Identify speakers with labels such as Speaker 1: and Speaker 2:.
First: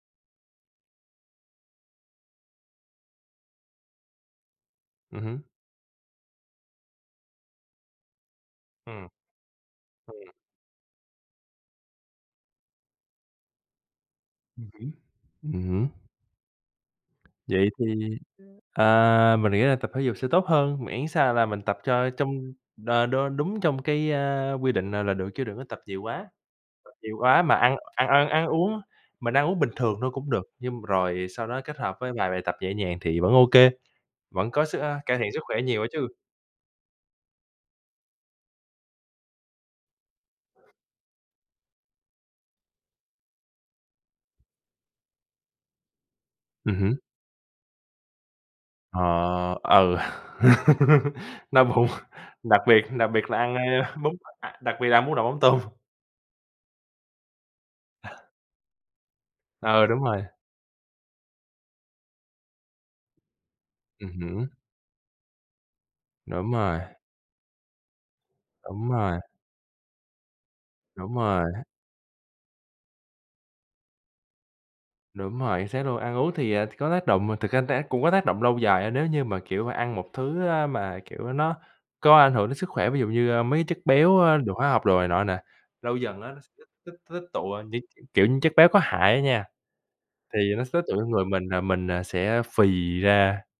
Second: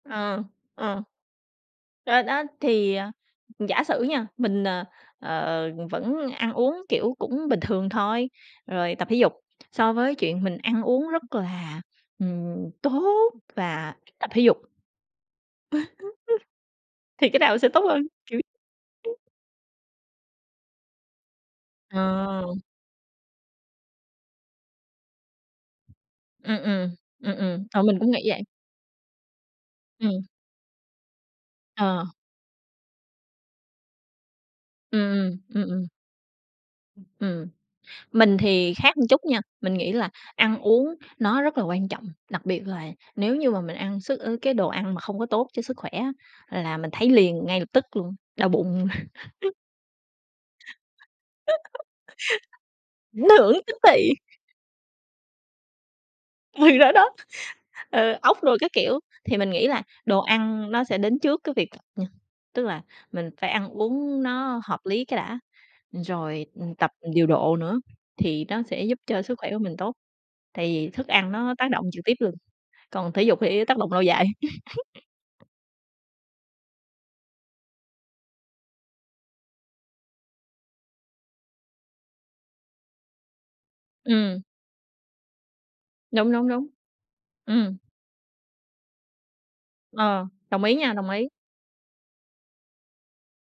Speaker 1: Ừ, ừ. Rồi đó thì, ờ, giả sử nha, mình, ờ,
Speaker 2: Ừm hứm.
Speaker 1: ờ, vẫn ăn uống, kiểu, cũng bình thường thôi, rồi
Speaker 2: Ừm.
Speaker 1: tập thể dục, so với
Speaker 2: Ừm.
Speaker 1: chuyện mình ăn uống rất là, ừm, tốt và tập thể dục
Speaker 2: Ừm hứm, ừm hửm.
Speaker 1: thì cái nào sẽ
Speaker 2: Vậy
Speaker 1: tốt
Speaker 2: thì,
Speaker 1: hơn? Kiểu
Speaker 2: à, mình nghĩ là tập thể dục sẽ tốt hơn, miễn sao là mình tập cho trong,
Speaker 1: Ờ.
Speaker 2: ờ, đ đúng trong cái, a, quy định là là được chứ đừng có tập nhiều quá.
Speaker 1: Ừm, ừm.
Speaker 2: Tập nhiều
Speaker 1: Ừm,
Speaker 2: quá mà
Speaker 1: ừm.
Speaker 2: ăn
Speaker 1: Ờ, mình
Speaker 2: ăn
Speaker 1: cũng
Speaker 2: ăn
Speaker 1: nghĩ vậy.
Speaker 2: ăn uống, mình ăn uống bình thường thôi
Speaker 1: Ừm.
Speaker 2: cũng được, nhưng rồi sau đó kết hợp
Speaker 1: Ờ.
Speaker 2: với vài bài tập nhẹ nhàng thì vẫn ô kê, vẫn có sức ờ,
Speaker 1: Ừm,
Speaker 2: cải thiện
Speaker 1: ừm.
Speaker 2: sức khỏe
Speaker 1: Ừm,
Speaker 2: nhiều
Speaker 1: ừm.
Speaker 2: đó chứ.
Speaker 1: Ừm, mình thì khác một chút nha, mình nghĩ là ăn uống nó rất là quan trọng, đặc biệt là nếu như mà mình ăn sức ờ, cái đồ ăn mà không có tốt cho sức khỏe á,
Speaker 2: Ừm
Speaker 1: là mình
Speaker 2: hứm.
Speaker 1: thấy liền ngay lập tức luôn, đau bụng.
Speaker 2: Ờ, ừ, đau bụng, đặc biệt đặc
Speaker 1: Ảnh
Speaker 2: biệt là ăn,
Speaker 1: hưởng
Speaker 2: ơ,
Speaker 1: tức
Speaker 2: bún
Speaker 1: thì.
Speaker 2: đặc biệt là ăn bún đậu mắm tôm.
Speaker 1: Thì đó đó, ờ, ốc đồ các kiểu, thì mình nghĩ là
Speaker 2: Ừ, đúng
Speaker 1: đồ
Speaker 2: rồi.
Speaker 1: ăn nó sẽ đến trước cái việc ừm, tức là mình phải ăn
Speaker 2: Ừm
Speaker 1: uống
Speaker 2: hứm.
Speaker 1: nó hợp lý cái đã, rồi
Speaker 2: Đúng rồi.
Speaker 1: tập điều độ nữa, thì nó sẽ
Speaker 2: Đúng
Speaker 1: giúp
Speaker 2: rồi.
Speaker 1: cho sức khỏe của mình tốt, tại vì thức
Speaker 2: Đúng
Speaker 1: ăn
Speaker 2: rồi.
Speaker 1: nó tác động trực tiếp luôn, còn thể dục thì tác động lâu dài.
Speaker 2: Đúng rồi, chính xác luôn. Ăn uống thì, à, có tác động, thực ra tác cũng có tác động lâu dài á, nếu như mà, kiểu, ăn một thứ, a, mà, kiểu, nó có ảnh hưởng đến sức khỏe, ví dụ như, ơ, mấy cái chất béo, ơ,
Speaker 1: Ừm.
Speaker 2: đường hóa học đồ này nọ nè, lâu dần
Speaker 1: Đúng,
Speaker 2: á nó
Speaker 1: đúng,
Speaker 2: sẽ tích
Speaker 1: đúng.
Speaker 2: tích tích tụ, ơ,
Speaker 1: Ừm.
Speaker 2: những, kiểu như, chất béo có hại á nha.
Speaker 1: Ờ,
Speaker 2: Thì nó
Speaker 1: đồng
Speaker 2: sẽ
Speaker 1: ý
Speaker 2: tích tụ
Speaker 1: nha, đồng
Speaker 2: trong người
Speaker 1: ý.
Speaker 2: mình làm mình, à, sẽ phì ra.